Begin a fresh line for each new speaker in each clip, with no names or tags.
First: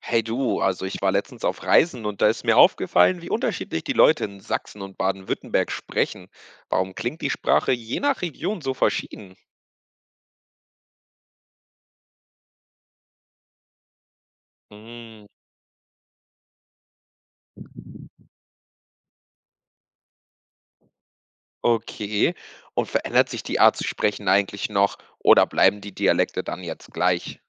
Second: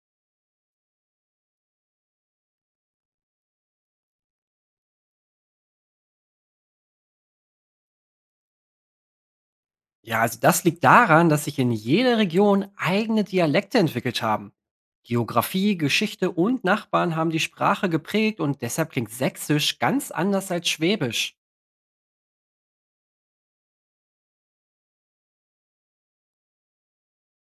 Hey du, also ich war letztens auf Reisen und da ist mir aufgefallen, wie unterschiedlich die Leute in Sachsen und Baden-Württemberg sprechen. Warum klingt die Sprache je nach Region so verschieden?
Ja, also das liegt daran, dass sich in jeder Region eigene Dialekte entwickelt haben.
Hm,
Geografie, Geschichte und Nachbarn haben die Sprache geprägt und deshalb klingt Sächsisch ganz anders als Schwäbisch.
okay. Und verändert sich die Art zu sprechen eigentlich noch oder bleiben die Dialekte dann jetzt gleich?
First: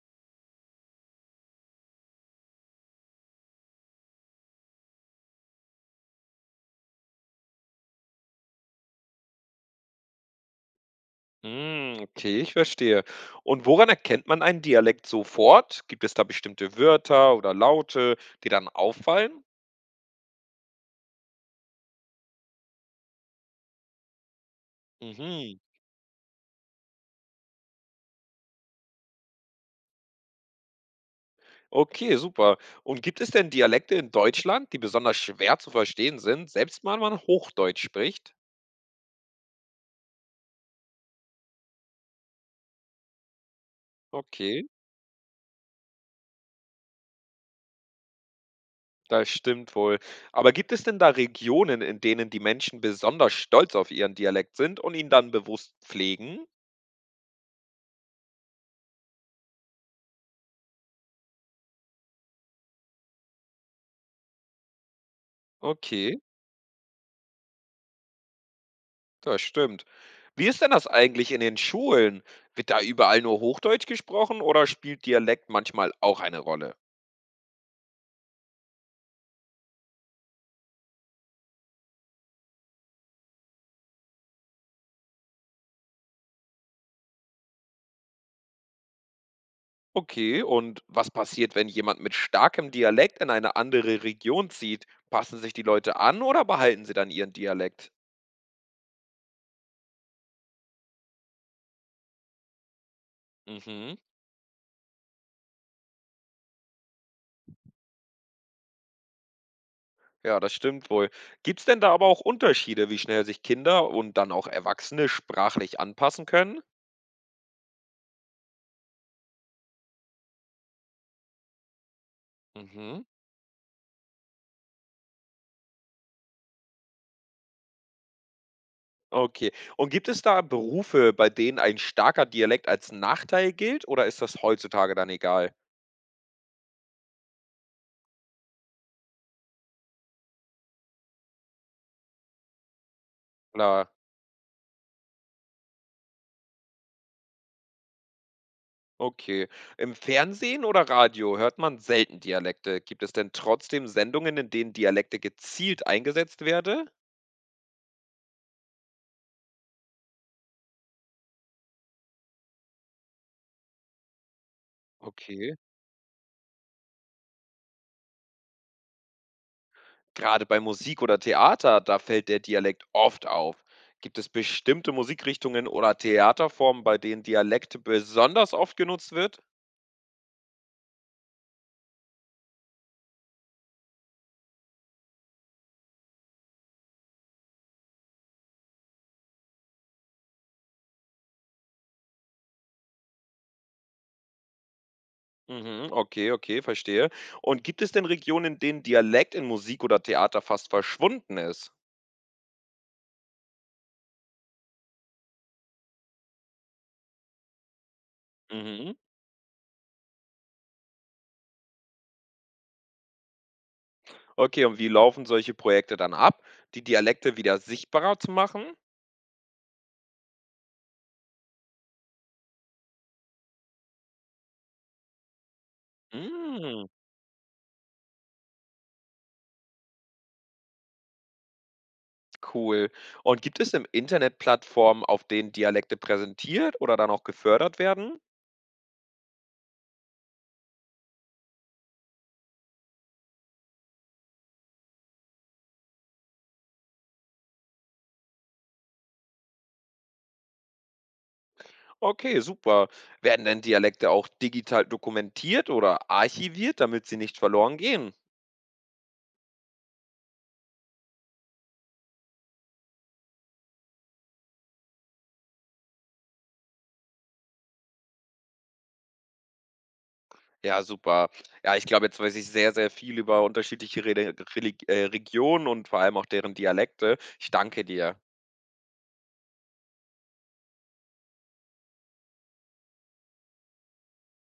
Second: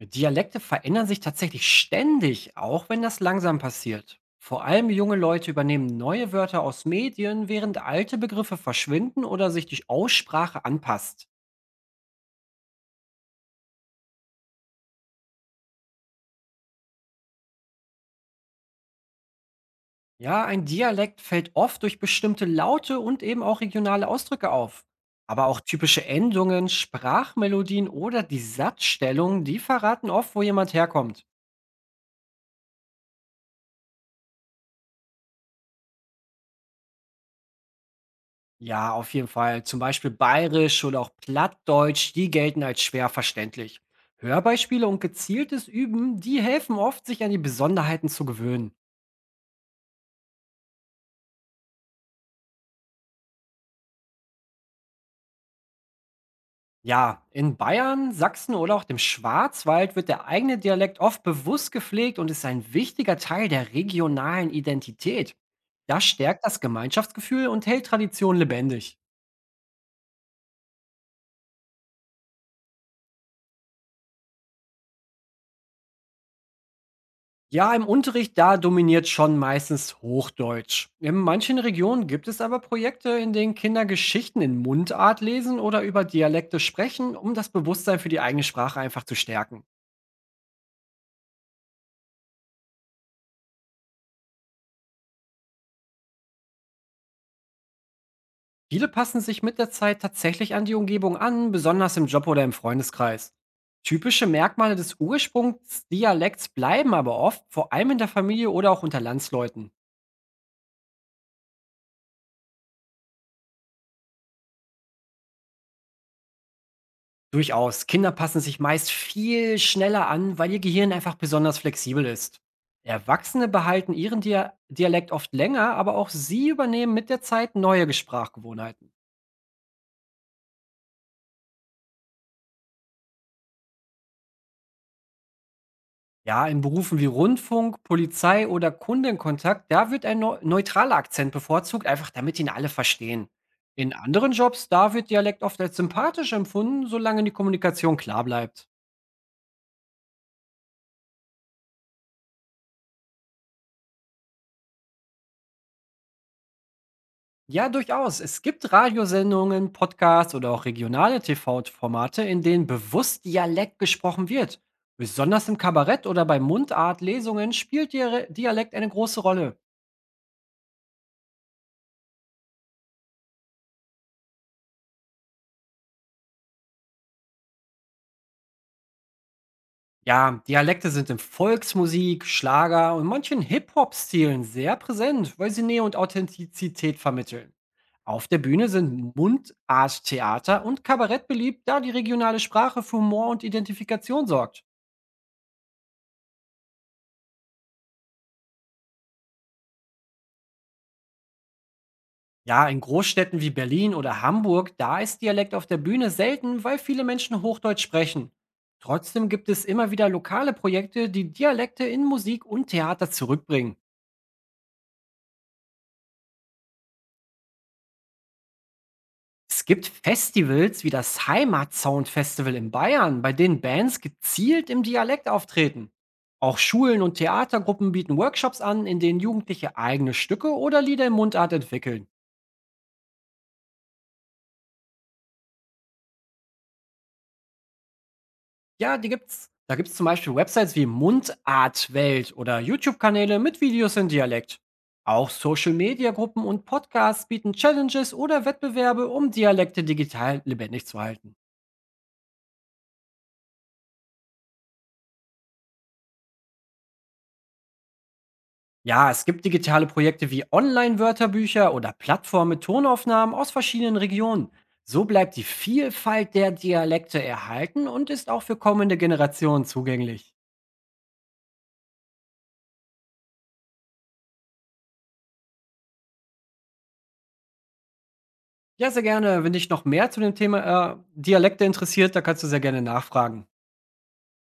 Dialekte verändern sich tatsächlich ständig, auch wenn das langsam passiert. Vor allem junge Leute übernehmen neue Wörter aus Medien, während alte Begriffe verschwinden oder sich die Aussprache anpasst.
Hm, okay, ich verstehe. Und woran erkennt man einen Dialekt sofort? Gibt es da bestimmte Wörter oder Laute, die dann auffallen?
Ja, ein Dialekt fällt oft durch bestimmte Laute und eben auch regionale Ausdrücke auf. Aber
Mhm.
auch typische Endungen, Sprachmelodien oder die Satzstellung, die verraten oft, wo jemand herkommt.
Okay, super. Und gibt es denn Dialekte in Deutschland, die besonders schwer zu verstehen sind, selbst wenn man Hochdeutsch spricht?
Ja, auf jeden Fall. Zum Beispiel Bayerisch oder auch Plattdeutsch, die gelten als schwer verständlich.
Okay,
Hörbeispiele und gezieltes Üben, die helfen oft, sich an die Besonderheiten zu gewöhnen.
das stimmt wohl. Aber gibt es denn da Regionen, in denen die Menschen besonders stolz auf ihren Dialekt sind und ihn dann bewusst pflegen?
Ja, in Bayern, Sachsen oder auch dem Schwarzwald wird der eigene Dialekt oft bewusst gepflegt und ist ein wichtiger Teil der regionalen Identität. Das
Okay,
stärkt das Gemeinschaftsgefühl und hält Tradition lebendig.
das stimmt. Wie ist denn das eigentlich in den Schulen? Wird da überall nur Hochdeutsch gesprochen oder spielt Dialekt manchmal auch eine Rolle?
Ja, im Unterricht, da dominiert schon meistens Hochdeutsch. In manchen Regionen gibt es aber Projekte, in denen Kinder Geschichten in Mundart lesen oder über Dialekte sprechen, um das Bewusstsein für die eigene Sprache einfach zu stärken.
Okay, und was passiert, wenn jemand mit starkem Dialekt in eine andere Region zieht? Passen sich die Leute an oder behalten sie dann ihren Dialekt?
Viele passen sich mit der Zeit tatsächlich an die Umgebung an, besonders im Job oder im Freundeskreis.
Mhm.
Typische Merkmale des Ursprungsdialekts bleiben aber oft, vor allem in der Familie oder auch unter Landsleuten.
Ja, das stimmt wohl. Gibt es denn da aber auch Unterschiede, wie schnell sich Kinder und dann auch Erwachsene sprachlich anpassen können?
Durchaus, Kinder passen sich meist viel schneller an, weil ihr Gehirn einfach besonders flexibel ist.
Mhm.
Erwachsene behalten ihren Dialekt oft länger, aber auch sie übernehmen mit der Zeit neue Sprachgewohnheiten.
Okay. Und gibt es da Berufe, bei denen ein starker Dialekt als Nachteil gilt oder ist das heutzutage dann egal?
Ja, in Berufen wie Rundfunk, Polizei oder Kundenkontakt, da wird ein neutraler Akzent bevorzugt, einfach damit ihn alle verstehen.
Klar.
In anderen Jobs, da wird Dialekt oft als sympathisch empfunden, solange die Kommunikation klar bleibt.
Okay. Im Fernsehen oder Radio hört man selten Dialekte. Gibt es denn trotzdem Sendungen, in denen Dialekte gezielt eingesetzt werden?
Ja, durchaus. Es gibt Radiosendungen, Podcasts oder auch regionale TV-Formate, in denen bewusst Dialekt gesprochen wird. Besonders
Okay.
im Kabarett oder bei Mundartlesungen spielt Dialekt eine große Rolle.
Gerade bei Musik oder Theater, da fällt der Dialekt oft auf. Gibt es bestimmte Musikrichtungen oder Theaterformen, bei denen Dialekte besonders oft genutzt wird?
Ja, Dialekte sind in Volksmusik, Schlager und manchen Hip-Hop-Stilen sehr präsent, weil sie Nähe und Authentizität vermitteln. Auf der Bühne sind Mundart-Theater und Kabarett beliebt, da die regionale Sprache für Humor und Identifikation sorgt.
Mhm, okay, okay, verstehe. Und gibt es denn Regionen, in denen Dialekt in Musik oder Theater fast verschwunden ist?
Ja, in Großstädten wie Berlin oder Hamburg, da ist Dialekt auf der Bühne selten, weil viele Menschen Hochdeutsch sprechen.
Mhm.
Trotzdem gibt es immer wieder lokale Projekte, die Dialekte in Musik und Theater zurückbringen.
Okay, und wie laufen solche Projekte dann ab, die Dialekte wieder sichtbarer zu machen?
Es gibt Festivals wie das Heimatsound Festival in Bayern, bei denen Bands gezielt im Dialekt auftreten. Auch
Hm,
Schulen und Theatergruppen bieten Workshops an, in denen Jugendliche eigene Stücke oder Lieder in Mundart entwickeln.
cool. Und gibt es im Internet Plattformen, auf denen Dialekte präsentiert oder dann auch gefördert werden?
Ja, die gibt's. Da gibt's zum Beispiel Websites wie Mundartwelt oder YouTube-Kanäle mit Videos in Dialekt. Auch Social-Media-Gruppen und Podcasts bieten Challenges oder Wettbewerbe, um Dialekte digital lebendig zu halten.
Okay, super. Werden denn Dialekte auch digital dokumentiert oder archiviert, damit sie nicht verloren gehen?
Ja, es gibt digitale Projekte wie Online-Wörterbücher oder Plattformen mit Tonaufnahmen aus verschiedenen Regionen. So bleibt die Vielfalt der Dialekte erhalten und ist auch für kommende Generationen zugänglich.
Ja, super. Ja, ich glaube, jetzt weiß ich sehr, sehr viel über unterschiedliche Regionen und vor allem auch deren Dialekte. Ich danke dir.
Ja, sehr gerne. Wenn dich noch mehr zu dem Thema Dialekte interessiert, da kannst du sehr gerne nachfragen.